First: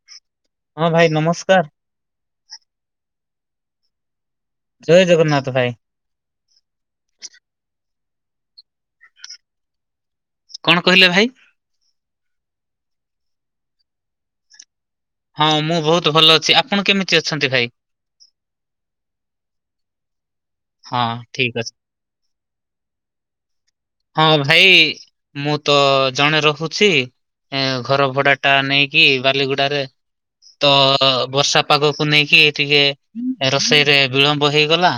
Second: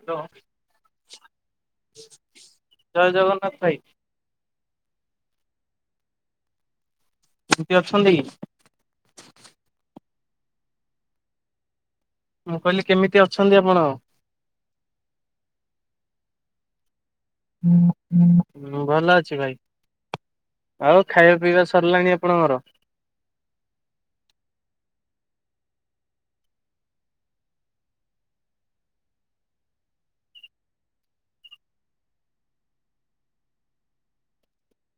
Hello ହଁ ଭାଇ ନମସ୍କାର ଜୟ ଜଗନ୍ନାଥ ଭାଇ। ଜୟ ଜଗନ୍ନାଥ ଭାଇ। କେମିତି ଅଛନ୍ତି? କଣ କହିଲେ ଭାଇ? ମୁଁ କହିଲି କେମିତି ଅଛନ୍ତି ଆପଣ? ହଁ ମୁଁ ବହୁତ ଭଲ ଅଛି। ଆପଣ କେମିତି ଅଛନ୍ତି ଭାଇ? ମୁଁ ଭଲ ଅଛି ଭାଇ। ହଁ ଆଉ ଖାଇବା ଠିକ ପିଇବା ଅଛି। ସରିଲାଣି ଆପଣଙ୍କର? ହଁ ଭାଇ ମୁଁ ତ ଜଣେ ରହୁଛି। ଏ ଘର ଭଡା ଟା ନେଇକି ବାଲିଗୁଡାରେ ତ ବର୍ଷା ପାଗକୁ ନେଇକି ଟିକେ ରୋଷେଇରେ ବିଳମ୍ବ ହେଇଗଲା।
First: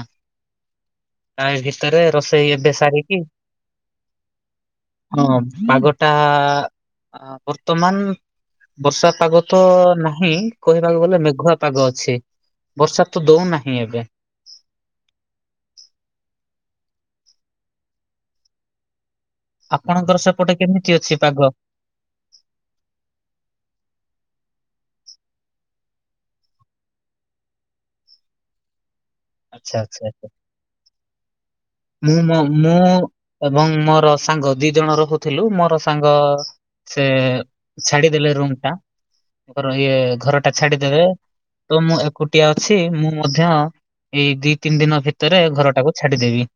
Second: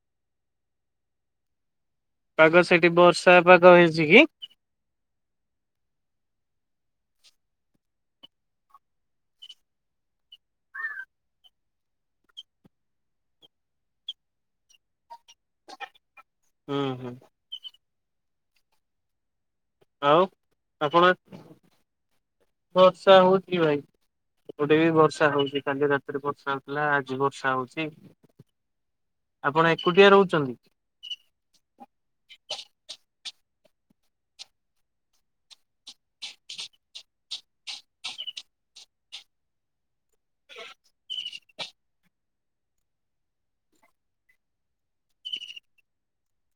ଆଉଭି ଭିତରେ ରୋଷେଇ ପାଗ ଏବେ ସେଠି ସାରିକି ବର୍ଷା ପାଗ ହେଇଛି କି? ହଁ ପାଗଟା ଆ ବର୍ତ୍ତମାନ ବର୍ଷା ପାଗ ତ ନାହିଁ କହିବାକୁ ଗଲେ ମେଘୁଆ ପାଗ ଅଛି। ବର୍ଷା ତ ଦଉନାହିଁ ଏବେ। ହୁଁ ହୁଁ। ଆପଣଙ୍କର ଆଉ ସେପଟେ କେମିତି ଆପଣ ଅଛି ପାଗ? ବର୍ଷା ହଉଛି ଭାଇ? ଏପଟେ ବି ବର୍ଷା ହଉଛି। କାଲି ରାତିରେ ବର୍ଷା ହଉଥିଲା ଆଜି ବର୍ଷା ହଉଛି। ଆପଣ ଆଚ୍ଛା ଆଚ୍ଛା ଏକୁଟିଆ ଆଚ୍ଛା ରହୁଛନ୍ତି? ମୁଁ ମୋ ମୁଁ ଏବଂ ମୋର ସାଙ୍ଗ ଦି ଜଣ ରହୁଥିଲୁ। ମୋର ସାଙ୍ଗ ସେ ଛାଡିଦେଲେ ରୁମ ଟା ଆଙ୍କର ଇଏ ଘର ଟା ଛାଡିଦେବେ ତ ମୁଁ ଏକୁଟିଆ ଅଛି ମୁଁ ମଧ୍ୟ ଏଇ ଦି ତିନି ଦିନ ଭିତରେ ଘରଟାକୁ ଛାଡିଦେବି।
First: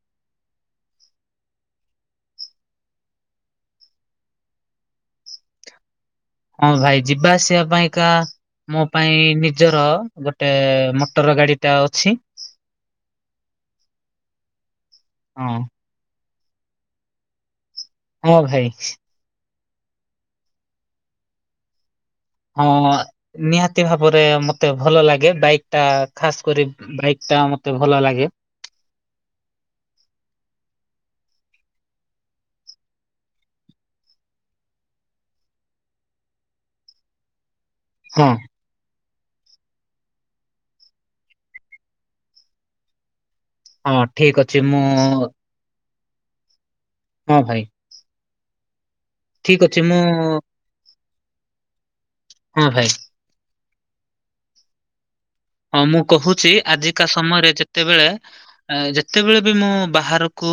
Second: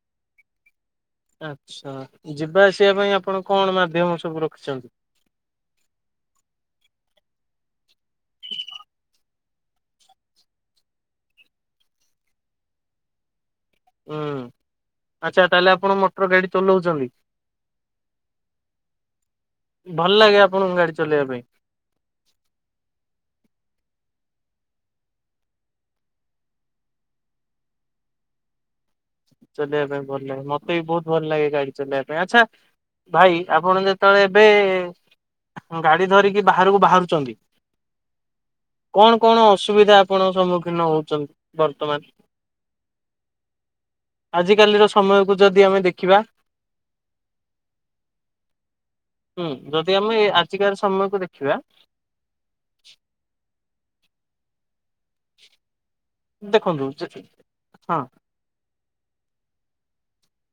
ଆଛା। ଯିବା ଆସିବା ପାଇଁ ଆପଣ କଣ ମାଧ୍ୟମ ସବୁ ରଖିଛନ୍ତି? ହଁ ଭାଇ ଯିବା ଆସିବା ପାଇଁକା ମୋ ପାଇଁ ନିଜର ଗୋଟେ ମଟର ଗାଡି ଟା ଅଛି ହୁଁ ଆଚ୍ଛା ହଁ ତାହେଲେ ଆପଣ ମଟର ଗାଡି ଚଲଉଛନ୍ତି? ହଁ ଭାଇ ଭଲ ଲାଗେ ଆପଣଙ୍କୁ ଗାଡି ଚଲେଇବା ପାଇଁ? ହଁ ନିହାତି ଭାବରେ ମତେ ଭଲ ଲାଗେ ବାଇକ୍ ଟା ଖାସ୍ କରି ବାଇକ୍ ଟା ମତେ ଭଲ ଲାଗେ ଚଲେଇବା ପାଇଁ ଭଲ ଲାଗେ। ମତେ ବି ବହୁତ ଭଲ ଲାଗେ ଗାଡି ଚଲେଇବା ପାଇଁ ଆଚ୍ଛା ଭାଇ ଆପଣ ଯେତେବେଳେ ଏବେ ଗାଡି ଧରିକି ବାହାରକୁ ବାହାରୁଛନ୍ତି ହଁ। କଣ କଣ ଅସୁବିଧା ଆପଣଙ୍ ସମ୍ମୁଖୀନ ହଉଛନ୍ତି ବର୍ତ୍ତମାନ? ହଁ ଠିକ୍ ଅଛି ମୁଁ ଆଜିକାଲିର ସମୟକୁ ଯଦି ଆମେ ଦେଖିବା ହଁ ଭାଇ। ହୁଁ ଠିକ୍ ଅଛି ମୁଁ ଯଦି ଆମେ ଆଜିକାର ସମୟକୁ ଦେଖିବା ହଁ ଭାଇ। ହଁ ମୁଁ କହୁଛି ଦେଖନ୍ତୁ ଆଜିକା ସମୟରେ ହଁ ଯେତେବେଳେ ଯେତେବେଳେ ବି ମୁଁ ବାହାର କୁ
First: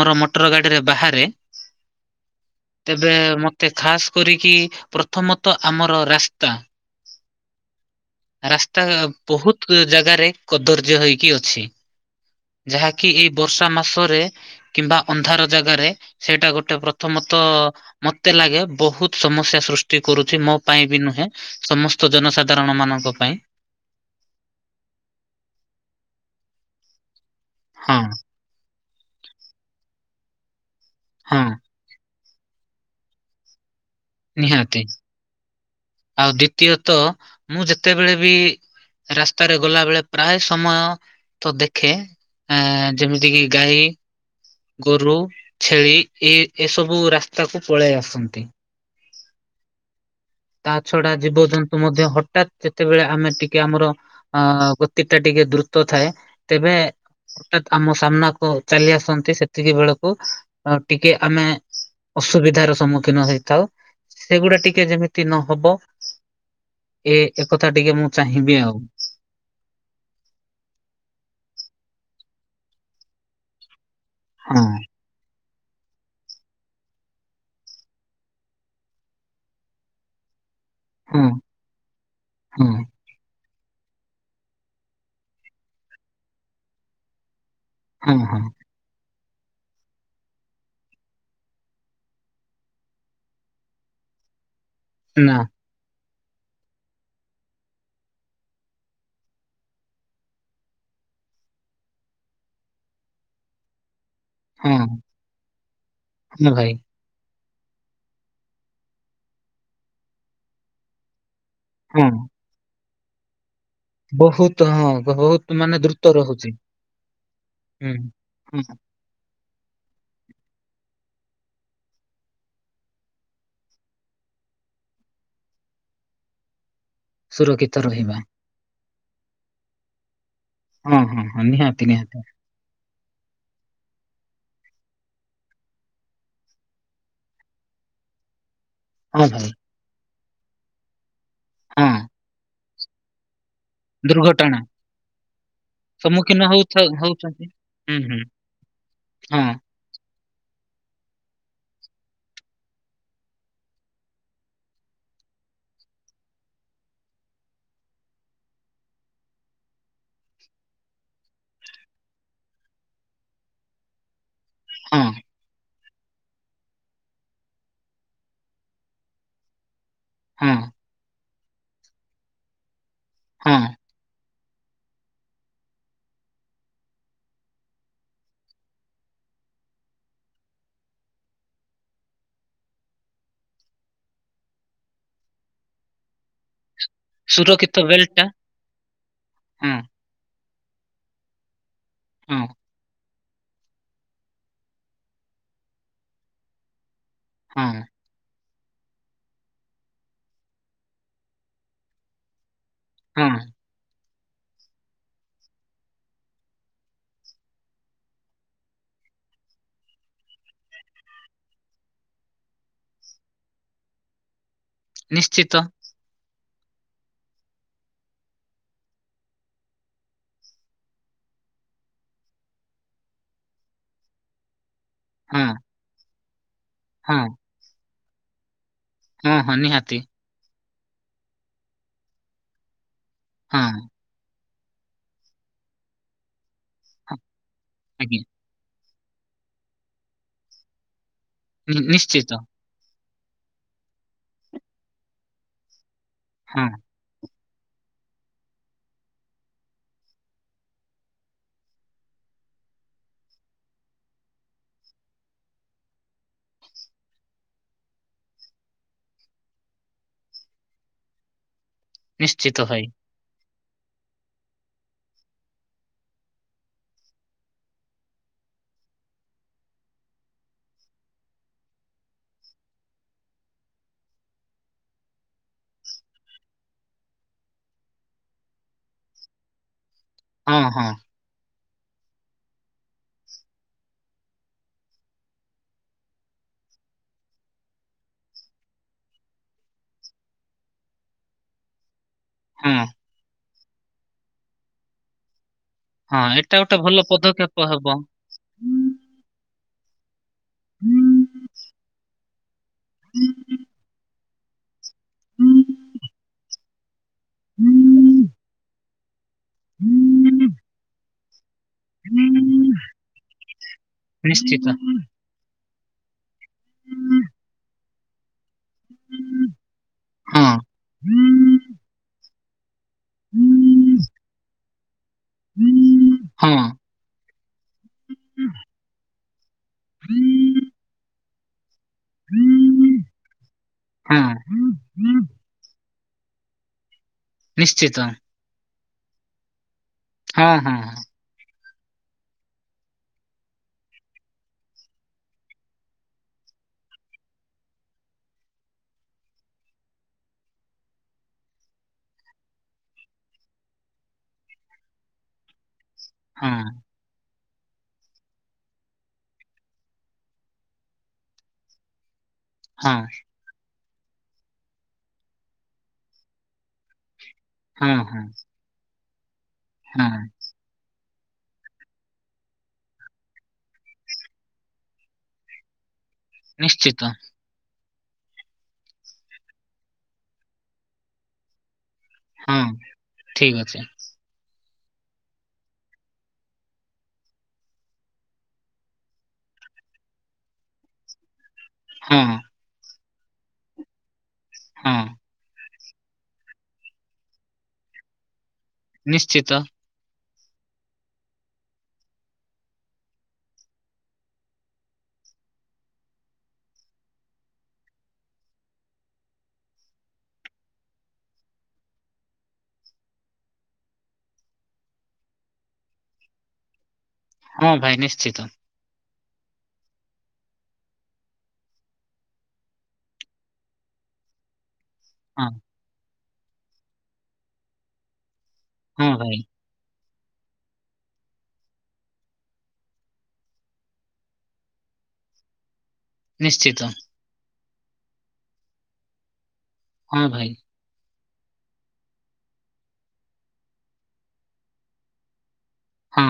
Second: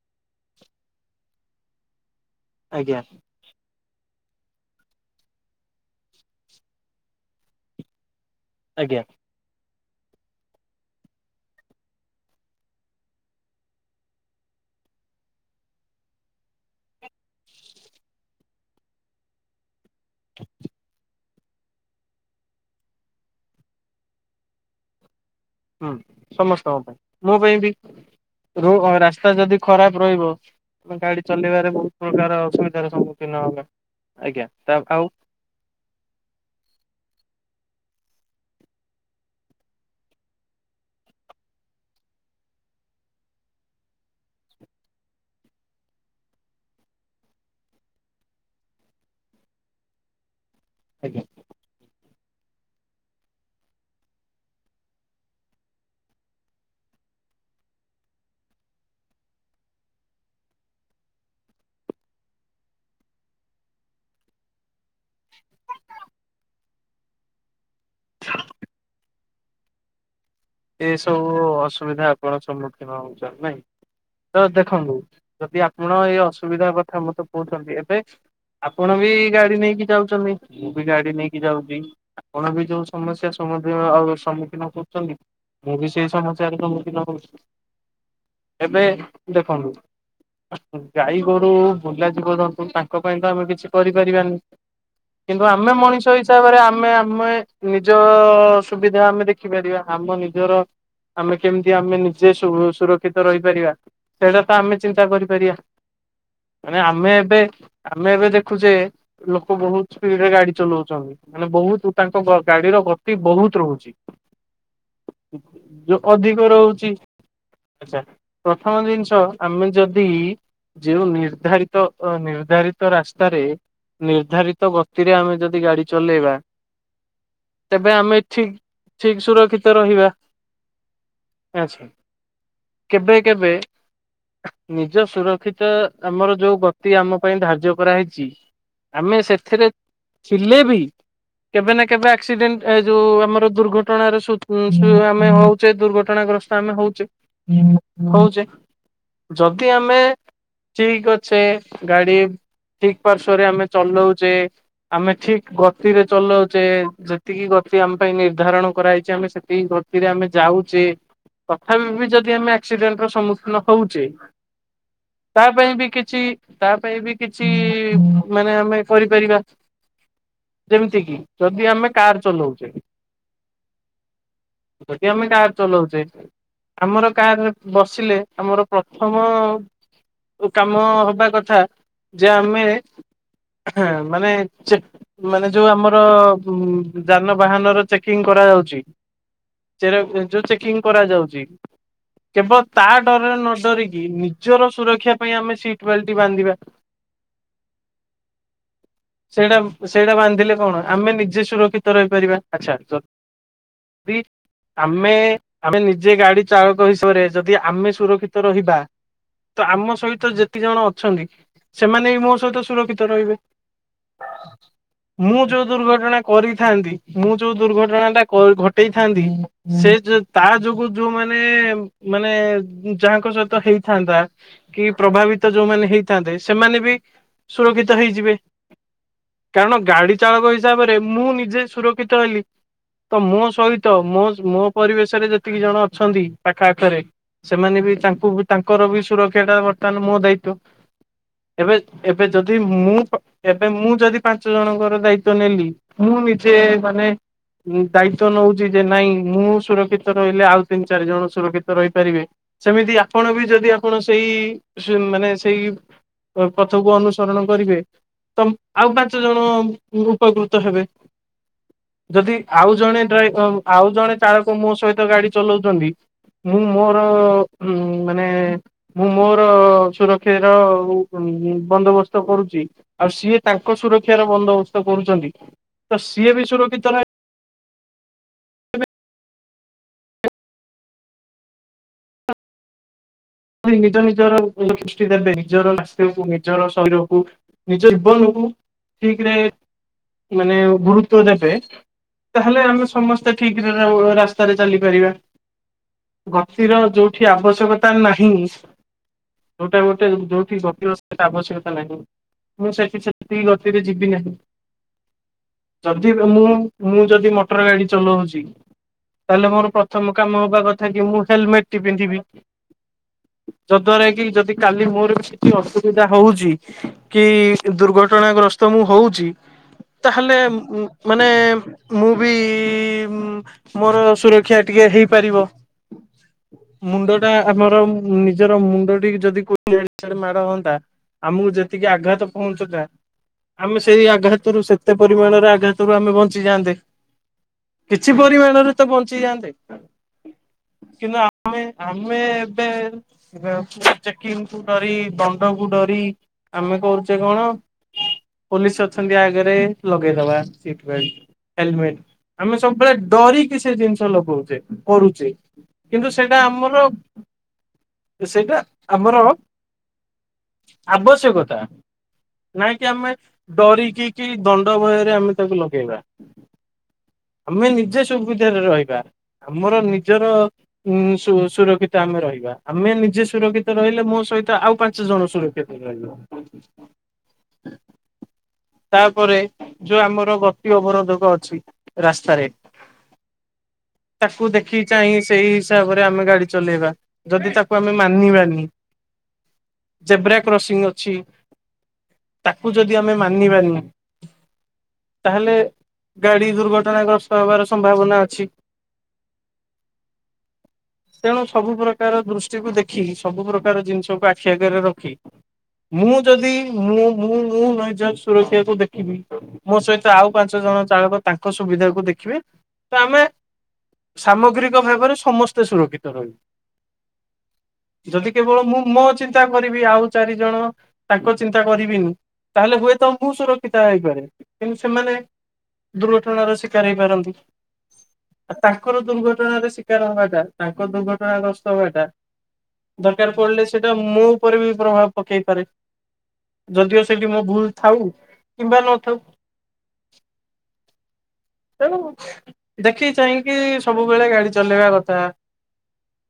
ମୋର ମଟର ଗାଡିରେ ବାହାରେ ଆଜ୍ଞା ତେବେ ମତେ ଖାସ୍ କରିକି ପ୍ରଥମତଃ ଆମର ରାସ୍ତା ରାସ୍ତା ଆଜ୍ଞା ବହୁତ ଜାଗାରେ କଦର୍ଯ୍ୟ ହେଇକି ଅଛି। ଯାହାକି ଏଇ ବର୍ଷା ମାସରେ କିମ୍ବା ଅନ୍ଧାର ଜାଗାରେ ସେଇଟା ଗୋଟେ ପ୍ରଥମତ ତ ମତେ ଲାଗେ ବହୁତ ସମସ୍ୟା ସୃଷ୍ଟି କରୁଛି ମୋ ପାଇଁ ବି ନୁହେଁ ସମସ୍ତ ଜନସାଧାରଣ ମାନଙ୍କ ପାଇଁ ହୁଁ ସମସ୍ତଙ୍କ ପାଇଁ ମୋ ପାଇଁ ବି ହଁ ରାସ୍ତା ଯଦି ଖରାପ ରହିବ ଆ ଗାଡି ହଁ ଚଲେଇବାରେ ବହୁତ ପ୍ରକାର ଅସୁବିଧାର ସମ୍ମୁଖୀନ ହବା। ଆଜ୍ଞା ତା ନିହାତି ଆଉ ଆଉ ଦ୍ଵିତୀୟତ ମୁଁ ଯେତେବେଳେ ବି ରାସ୍ତାରେ ଗଲା ବେଳେ ପ୍ରାୟ ସମୟ ତ ଦେଖେ। ଆଁ ଯେମିତି କିି ଗାଈ, ଗୋରୁ, ଛେଳି ଏ ଏ ସବୁ ରାସ୍ତାକୁ ପଳେଇ ଆସନ୍ତି। ତା ଛଡା ଆଜ୍ଞା ଜୀବଜନ୍ତୁ ମଧ୍ୟ ହଠାତ୍ ଯେତେବେଳେ ଆମେ ଟିକେ ଆମର ଅ ଗତି ଟା ଟିକେ ଦ୍ରୁତ ଥାଏ ତେବେ ହଠାତ୍ ଆମ ସାମ୍ନାକୁ ଚାଲି ଆସନ୍ତି ସେତିକି ବେଳକୁ ଟିକେ ଆମେ ଅସୁବିଧାର ସମ୍ମୁଖୀନ ହେଇଥାଉ ସେଗୁଡା ଟିକେ ଯେମିତି ନହବ ଏ ଏକଥା ଟିକେ ମୁଁ ଚାହିଁବି ଆଉ। ଏସବୁ ଅସୁବିଧା ଆପଣ ସମ୍ମୁଖୀନ ହଉଛନ୍ତି ନାଇଁ ତ ହଁ ଦେଖନ୍ତୁ ଯଦି ଆପଣ ଏଇ ଅସୁବିଧା କଥା ମତେ କହୁଛନ୍ତି ଏବେ ଆପଣ ବି ଗାଡି ନେଇକି ଯାଉଛନ୍ତି। ମୁଁ ବି ଗାଡି ହଁ ନେଇକି ଯାଉଛି ଆପଣ ହଁ ବି ଯୋଉ ସମସ୍ୟା ସମ୍ମୁଖୀନ କରୁଛନ୍ତି। ମୁଁ ବି ସେଇ ସମସ୍ୟାର ସମ୍ମୁଖୀନ ହଉଛି ହଁ ହଁ ଏବେ ଦେଖନ୍ତୁ। ଗାଈଗୋରୁ ବୁଲା ଜୀବଜନ୍ତୁ ତାଙ୍କ ପାଇଁ ତ ଆମେ କିଛି କରିପାରିବାନି। ନା କିନ୍ତୁ ଆମେ ମଣିଷ ହେଇ ହିସାବରେ ଆମେ ଆମେ ନିଜ ସୁବିଧା ଆମେ ଦେଖିପାରିବା। ଆମ ନିଜର ଆମେ କେମିତି ଆମେ ନିଜେ ସୁ ସୁରକ୍ଷିତ ରହିପାରିବା? ସେଇଟା ତ ଆମେ ହଁ ଚିନ୍ତା କରିପାରିବା ହଁ ଭାଇ ମାନେ ଆମେ ଏବେ ଆମେ ଏବେ ଦେଖୁଛେ ଲୋକ ବହୁତ ସ୍ପିଡରେ ଗାଡି ଚଲଉଛନ୍ତି। ମାନେ ବହୁତ ହଁ। ତାଙ୍କ ଗାଡିର ଗତି ବହୁତ ରହୁ ବହୁତ ହଁ ବହୁତ ମାନେ ଯଉ ଦ୍ରୁତ ଅଧିକ ରହୁଛି ହୁଁ। ଆଚ୍ଛା ହଁ ପ୍ରଥମ ଜିନିଷ ଆମେ ଯଦି ଯୋଉ ନିର୍ଦ୍ଧାରିତ ନିର୍ଦ୍ଧାରିତ ରାସ୍ତାରେ ନିର୍ଦ୍ଧାରିତ ଗତିରେ ଆମେ ଯଦି ଗାଡି ଚଲେଇବା ସୁରକ୍ଷିତ ତେବେ ଆମେ ରହିବା। ଠିକ ଠିକ ସୁରକ୍ଷିତ ରହିବା। ହଁ ହଁ ହଁ ଆଛା ନିହାତି ନିହାତି। କେବେ କେବେ ନିଜ ସୁରକ୍ଷିତ ଆମର ଯୋଉ ଗତି ଆମ ପାଇଁ ଧାର୍ଯ୍ୟ କରାହେଇଛି ଆମେ ହଁ ଭାଇ ସେଥିରେ ଥିଲେ ବି କେବେ ନା ହଁ। କେବେ ଆକ୍ସିଡେଣ୍ଟଏ ଯୋଉ ଆମର ଦୁର୍ଘଟଣାର ଦୁର୍ଘଟଣା ହଁ ଆମେ ହଉଛେ ଦୁର୍ଘଟଣା ସମ୍ମୁଖୀନ ଗ୍ରସ୍ତ ଆମେ ହଉଥା ହଉଛେ ହଉଛନ୍ତି। ହୁଁ ହୁଁ ହଉଛେ। ହଁ ଯଦି ଆମେ ଠିକ ଅଛେ ଗାଡି ଠିକ ପାର୍ଶ୍ଵରେ ଆମେ ଚଲଉଛେ ଆମେ ଠିକ ଗତିରେ ଚଲଉଛେ ଯେତିକି ଗତି ଆମ ପାଇଁ ନିର୍ଦ୍ଧାରଣ କରାଯାଇଛି ଆମେ ସେଥି ଗ ଗତିରେ ଆମେ ଯାଉଛେ ତଥାପି ବି ଯଦି ଆମେ ଆକ୍ସିଡେଣ୍ଟ ର ସମ୍ମୁଖୀନ ହଉଛେ ହଁ ତା ପାଇଁ ବି କି ଛି ତା ପାଇଁ ବି କିଛି ମାନେ ଆମେ କରିପାରିବା। ହଁ ଯେମିତି କିି ଯଦି ଆମେ କାର ଚଲଉଛେ ହଁ। ଯଦି ଆମେ କାର ଚଲଉଛେ ଆମର କାର ବସିଲେ ଆମର ପ୍ରଥମ କାମ ହବା କଥା ଯେ ଆମେ ହଁ ମାନେ ମାନେ ଯୋଉ ଆମର ଯାନବାହାନ ସୁରକ୍ଷିତ ର ବେଲ୍ଟ ଚେକିଂ ଟା କରାଯାଉଛି ହଁ ଯୋଉ ଚେକିଂ କରାଯାଉଛି ହଁ କେବଳ ତା ନ ଡରିକି ନିଜର ସୁରକ୍ଷା ପାଇଁ ଆମେ ସିଟ ବେଲଟ ବାନ୍ଧିବା ହଁ ସେଇଟା ସେଇଟା ବାନ୍ଧିଲେ କଣ ଆମେ ନିଜେ ସୁରକ୍ଷିତ ରହିପାରିବା ଆଚ୍ଛା ହଁ ବି ଆମେ ଆମେ ନିଜେ ଗାଡି ଚାଳକ ହିସାବରେ ଯଦି ଆମେ ସୁରକ୍ଷିତ ରହିବା ତ ଆମ ସହିତ ଯେତିେ ଜଣ ଅଛନ୍ତି ସେମାନେ ବି ମୋ ସହିତ ସୁରକ୍ଷିତ ରହିବେ ମୁଁ ନିଶ୍ଚିତ ଯୋଉ ଦୁର୍ଘଟଣା କରିଥାନ୍ତି ମୁଁ ଯୋଉ ଦୁର୍ଘଟଣା ଟା ଘଟେଇଥାନ୍ତି ସେ ତା ଯୋଗୁ ଯୋଉମାନୋନ ମାନେ ଯାହାଙ୍କ ସହିତ ହେଇଥାନ୍ତା କି ହଁ ପ୍ରଭାବିତ ଯୋଉମାନେ ହେଇଥାନ୍ତେ ସେମାନେ ବି ହଁ ସୁରକ୍ଷିତ ହେଇଯିବେ ହଁ ହଁ କାରଣ ନିହାତି ଗାଡି ଚାଳକ ହିସାବରେ ମୁଁ ନିଜେ ସୁରକ୍ଷିତ ହେଲି ତ ମୋ ହଁ ସହିତ ମୋ ମୋ ପରିବେଶରେ ଯେତିକି ଜଣ ଅଛନ୍ତି ପାଖ ପାଖରେ ହଁ ସେମାନେ ବି ଆଜ୍ଞା ତାଙ୍କୁ ତାଙ୍କର ବି ସୁରକ୍ଷା ଟା ବର୍ତ୍ତମାନ ମୋ ଦାୟିତଵ ଏବେ ନି ଏବେ ନିଶ୍ଚିତ ଯଦି ମୁଁ ଏବେ ମୁଁ ଯଦି ପାଞ୍ଚ ଜଣଙ୍କର ଦାୟିତ୍ଵ ନେଲି ମୁଁ ନିଜେ ହଁ ମାନେ ଦାୟିତଵ ନଉଛି ଯେ ନାଇଁ ମୁଁ ସୁରକ୍ଷିତ ରହିଲେ ଆଉ ତିନି ଚାରି ଜଣ ସୁରକ୍ଷିତ ରହିପାରିବେ ସେମିତି ଆପଣ ବି ଯଦି ଆପଣ ସେଇ ମାନେ ସେଇ ପଥକୁ ଅନୁସରଣ କରିବେ ତମ ଆଉ ପାଞ୍ଚ ଜଣ ଉପକୃତ ହେବେ ଯଦି ନିଶ୍ଚିତ ଆଉ ଭାଇ ଜଣେ ଡ୍ରାଇ ଆଉ ଜଣେ ଚାଳକ ମୋ ସହିତ ଗାଡି ଚଲାଉଛନ୍ତି ମୁଁ ମୋର ମାନେ ମୁଁ ମୋର ସୁରକ୍ଷ ର ବନ୍ଦୋବସ୍ତ କରୁଛି ଆଉ ସିଏ ତାଙ୍କ ସୁରକ୍ଷାର ବନ୍ଦୋବସ୍ତ କରୁଛନ୍ତି ତ ସିଏ ବି ଶରୁ କି ତଥିଲା ହଁ ହଁ ନିଜ ନିଜର ଖୃଷ୍ଟି ଦେବେ ନିଜର ସ୍ୱାସ୍ଥ୍ୟକୁ ନିଜର ଶରୀରକୁ ନିଜ ଜୀବନକୁ ଶଠିକ୍ରେ ମାନେ ଗୁରୁତ୍ୱ ଦେବେ ତାହେଲେ ହଁ ଆମେ ସମସ୍ତେ ଠିକରେ ରାସ୍ତାରେ ଚାଲିପାରିବା ହଁ ଏଟା ଗୋଟେ ଗତିର ଭଲ ଯୋଉଠି ପଦକ୍ଷେପ ହବ ଆବଶ୍ୟକତା ନାହିଁ ଯୋଉଟା ଗୋଟେ ଯୋଉଠି ଗପିବ ସେଟା ଆବଶ୍ୟକତା ନାହିଁ ମୁଁ ସେଠି ସେତିକି ଗତିରେ ଯିବି ନାହିଁ ଯଦି ମୁଁ ମୁଁ ଯଦି ମୋଟର ଗାଡି ଚଲଉଛି ତାହେଲେ ମୋର ପ୍ରଥମ କାମ ହବା କଥା କି ମୁଁ ହେଲମେଟ ଚଟି ପିନ୍ଧିବି ଯଦ୍ଵାରା କି ଯଦି ନିଶ୍ଚିତ କାଲି ମୋର ଅସୁବିଧା ହଉଛି କି ଦୁର୍ଘଟଣାଗ୍ରସ୍ତ ତ ମୁଁ ହଉଛି ତାହେଲେ ହଁ ମାନେ ମୁଁ ବି ମୋର ସୁରକ୍ଷା ଟିକେ ହେଇପାରିବ ହଁ ମୁଣ୍ଡ ଟା ଆମର ନିଜର ମୁଣ୍ଡ ଟ ଯଦିଡ ମାଡ ହୁଅନ୍ତା ଆମକୁ ଯେ ଟକେ ଆଘାତ ପହଞ୍ଚ ତାା ଆମେ ସେଇ ହଁ ଆଘାତରୁୁ ସେତେ ପରିମାଣର ଆଘାତ ଆମେ ବଞ୍ଚିଯାଆନ୍ତେ ନିଶ୍ଚିତ କିଛି ପରିମାଣରେ ତ ବଞ୍ଚିଯାଆନ୍ତେ ହଁ ହଁ କିନ୍ତୁ ଆମେ ଆମେ ଏବେ ଚେକିଂ କୁ ଡରି ଦଣ୍ଡ କୁ ଡରି ଆମେ କରୁଛେ କଣ ହ ପୋଲିସ ଅଛନ୍ତି ଆଗରେ ଲଗେଇଦବା ସିଟ ବେଲଟ ହେଲମେଟ ଆମେ ସବୁବେଳେ ଡରିକି ସେ ଜିନିଷ ଲଗଉଛେ କରୁଛେ କିନ୍ତୁ ସେଇଟା ହଁ ଆମର ତ ସେଇଟା ଆମର ଆବଶ୍ୟକତା ନାଇଁକି ହଁ ଆମେ ଡରି କି କି ଦଣ୍ଡ ଭୟରେ ଆମେ ତାକୁ ଲଗେଇବା? ଆମେ ହଁ ନିଜେ ହଁ ସୁବିଧାରେ ରହିବା ଆମର ହଁ ନିଜର ଉଁ ସୁ-ସୁରକ୍ଷିତ ଆମେ ରହିବା। ଆମେ ନିଜେ ସୁରକ୍ଷିତ ରହିଲେ ମୋ ସହିତ ଆଉ ପାଞ୍ଚ ଜଣ ସୁରକ୍ଷିତ ରହିବ। ନିଶ୍ଚିତ। ତାପରେ ଯୋଉ ଆମର ଗତି ଅବରୋଧକ ଅଛି। ରାସ୍ତାରେ ହଁ ଠିକ ଅଛି ତାକୁ ଦେଖି ଦେଖି ଚାହିଁ ସେଇ ହିସାବରେ ଆମେ ଗାଡି ଚଲେଇବା। ଯଦି ତାକୁ ଆମେ ମାନିବାନି ଜେବ୍ରା କ୍ରସିଂ ଅଛି। ହଁ ତାକୁ ଯଦି ଆମେ ମାନିବାନି ହଁ ତାହେଲେ ଗାଡି ଦୁର୍ଘଟଣା ଗ୍ରସ୍ତ ହବାର ସମ୍ଭାବନା ଅଛି। ନିଶ୍ଚିତ। ତେଣୁ ସବୁ ପ୍ରକ କାର ଦୃଷ୍ଟିକୁ ଦେଖି ସବୁ ପ୍ରକାର ଜିନିଷକୁ ଆଖି ଆଗରେ ରଖି ମୁଁ ଯଦି ମୁଁ ମୁଁ ମୁଁ ମୋ ନିଜ ସୁରକ୍ଷାକୁ ଦେଖିବି ମୋ ସହିତ ଆଉ ପାଞ୍ଚ ଜଣ ଚାଳକ ତାଙ୍କ ସୁବିଧାକୁ ଦେଖିବେ ତ ଆମେ ସାମଗ୍ରୀକ ଭାବରେ ସମସ୍ତେ ସୁରକ୍ଷିତ ରହିବେ। ହଁ ଭାଇ ଯଦି ନିଶ୍ଚିତ। କେବଳ ମୁଁ ମୋ ଚି ଚିନ୍ତା କରିବି ଆଉ ଚାରି ଜଣ ତାଙ୍କ ଚିନ୍ତା କରିବିନି। ତାହେଲେ ହୁଏତ ମୁଁ ସୁରକ୍ଷିତ ହେଇପାରେ କିନ୍ ସେମାନେ ହଁ, ଦୁର୍ଘଟଣାର ଶିକାର ହେଇପାରନ୍ତି। ଆ ତାଙ୍କର ହଁ ଭାଇ ଦୁର୍ଘଟଣାର ଶିକାର ହବାଟା ତାଙ୍କର ଦୁର୍ଘଟଣା ଗ୍ର ସବ ଏଟା ଦରକାର ପଡିଲେ ସେଇଟା ମୁଁ ଉପରେ ବି ପ୍ରଭାବ ପକେଇ ପାରେ। ନିଶ୍ଚିତ। ଯଦିଓ ସେଠି ମୋ ଭୁଲ ଥାଉ କିମ୍ବା ନଥାଉ। ହଁ ଭାଇ। ତେଣୁ ଦେଖି ଚାହିଁକି ସବୁବେଳେ ଗାଡି ଚଲେଇବା କଥା। ହୁଁ।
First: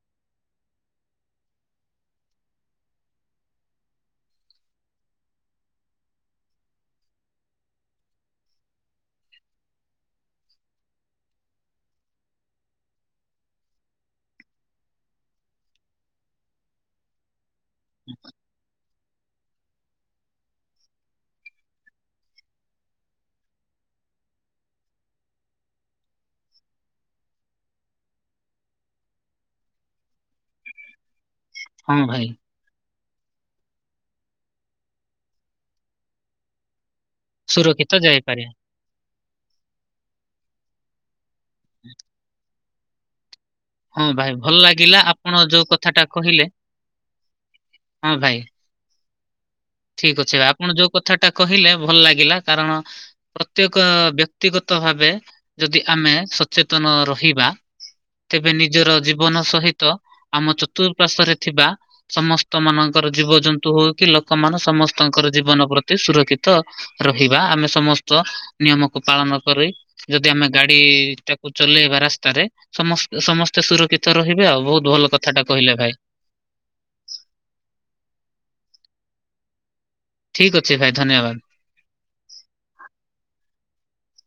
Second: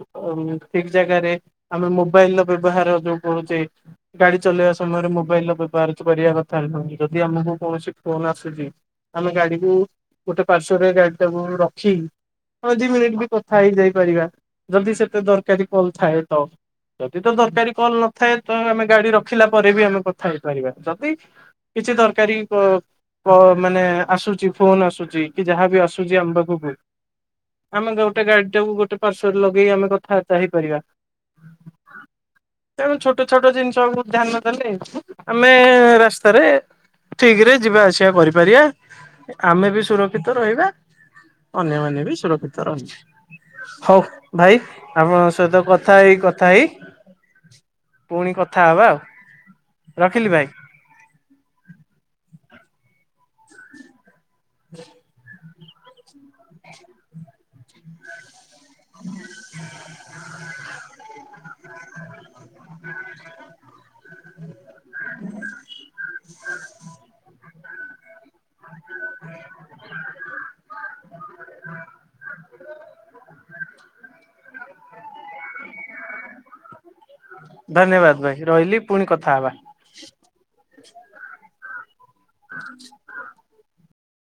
ଉଁ ଠିକ ଜାଗାରେ ଆମେ ମୋବାଇଲ ର ବ୍ୟବହାର ଯୋଉ କରୁଛେ ଗାଡି ଚ ଚଲେଇବା ସମୟରେ ମୋବାଇଲର ବ୍ୟବହାର କିଛି କରିବା କଥା ନୁହଁ ଯଦି ଆମକୁ କୌଣସି ଫୋନ ଆସୁଛି। ଆମେ ଗାଡିକୁ ଗୋଟେ ପାର୍ଶ୍ଵରେ ଗାଡିଟାକୁ ରଖି ଆମେ ଦି ମିନିଟ ବି କଥା ହେଇଯାଇ କରିବା ଯଦି ସେତେ ଦରକାରୀ କଲ ଥାଏ ତ ଯଦି ତ ଦରକାରୀ କଲ ନଥାଏ ତ ଆମେ ଗାଡି ରଖିଲା ପରେ ବି ଆମେ କଥା ହେଇପାରିବା ଯଦି କିଛି ଦରକାରୀ କ ପ ମାନେ ଆସୁଛି ଫୋନ ଆସୁଛି କି ଯାହାବ ଆସୁଛି ଆମ ପାଖକୁ ଆମେ ଗୋଟେ ଗାଡିଟାକୁ ଗୋଟେ ପାର୍ଶ୍ଵରେ ଲଗେଇ ଆମେ କଥାବାର୍ତ୍ତା ହେଇପାରିବା। ହଁ ଭାଇ। ଆମେ ଛୋଟ ଛୋଟ ଜିନିଷକୁ ଧ୍ୟାନ ଦେଲେ ଆମେ ରାସ୍ତାରେ ଠିକରେ ଯିବା ସୁରକ୍ଷିତ ଆସିବା ଯାଇପାରେ। କରିପାରିବା ଆମେ ବି ସୁରକ୍ଷିତ ରହିବା। ଅନ୍ୟମାନେ ବି ସୁରକ୍ଷିତ ରହି ହଉ ହଁ ଭଲ ଭାଇ ଲାଗିଲା ଆପଣ ଆପଣଙ୍କ ସହିତ ଯୋଉ କଥା କଥାଟା ହେଇ କହିଲେ କଥା ହେଇ ପୁଣି କଥା ହବା ଆଉ। ଠିକ ରଖିଲି ଅଛି ଭାଇ ଆପଣ ଯୋଉ କଥାଟା କହିଲେ ଭଲ ଲାଗିଲା। କାରଣ ପ୍ରତ୍ୟେକ ବ୍ୟକ୍ତିଗତ ଭାବେ ଯଦି ଆମେ ସଚେତନ ରହିବା ତେବେ ନି ନିଜର ଜୀବନ ସହିତ ଆମ ଚତୁର୍ପାଶ୍ଵରେ ଥିବା ସମସ୍ତ ମାନଙ୍କର ଜୀବଜନ୍ତୁ ହଉ କି ଲୋକମାନେ ସମସ୍ତଙ୍କର ଜୀବନ ପ୍ରତି ସୁରକ୍ଷିତ ରହିବା ଆମେ ସମସ୍ତ ନିୟମକୁ ପାଳନ କରି ଯଦି ଆମେ ଗାଡିଟାକୁ ଚଲେଇବା ରାସ୍ତାରେ ସମସ୍ତ ସମସ୍ତେ ସୁରକ୍ଷିତ ରହିବେ ଆଉ ବହୁତ ଭଲ କଥାଟା କହିଲେ ଭାଇ। ଧନ୍ୟବାଦ ଭାଇ ରହିଲି ପୁଣି କଥା ହବା। ଠିକ ଅଛି ଭାଇ ଧନ୍ୟବାଦ।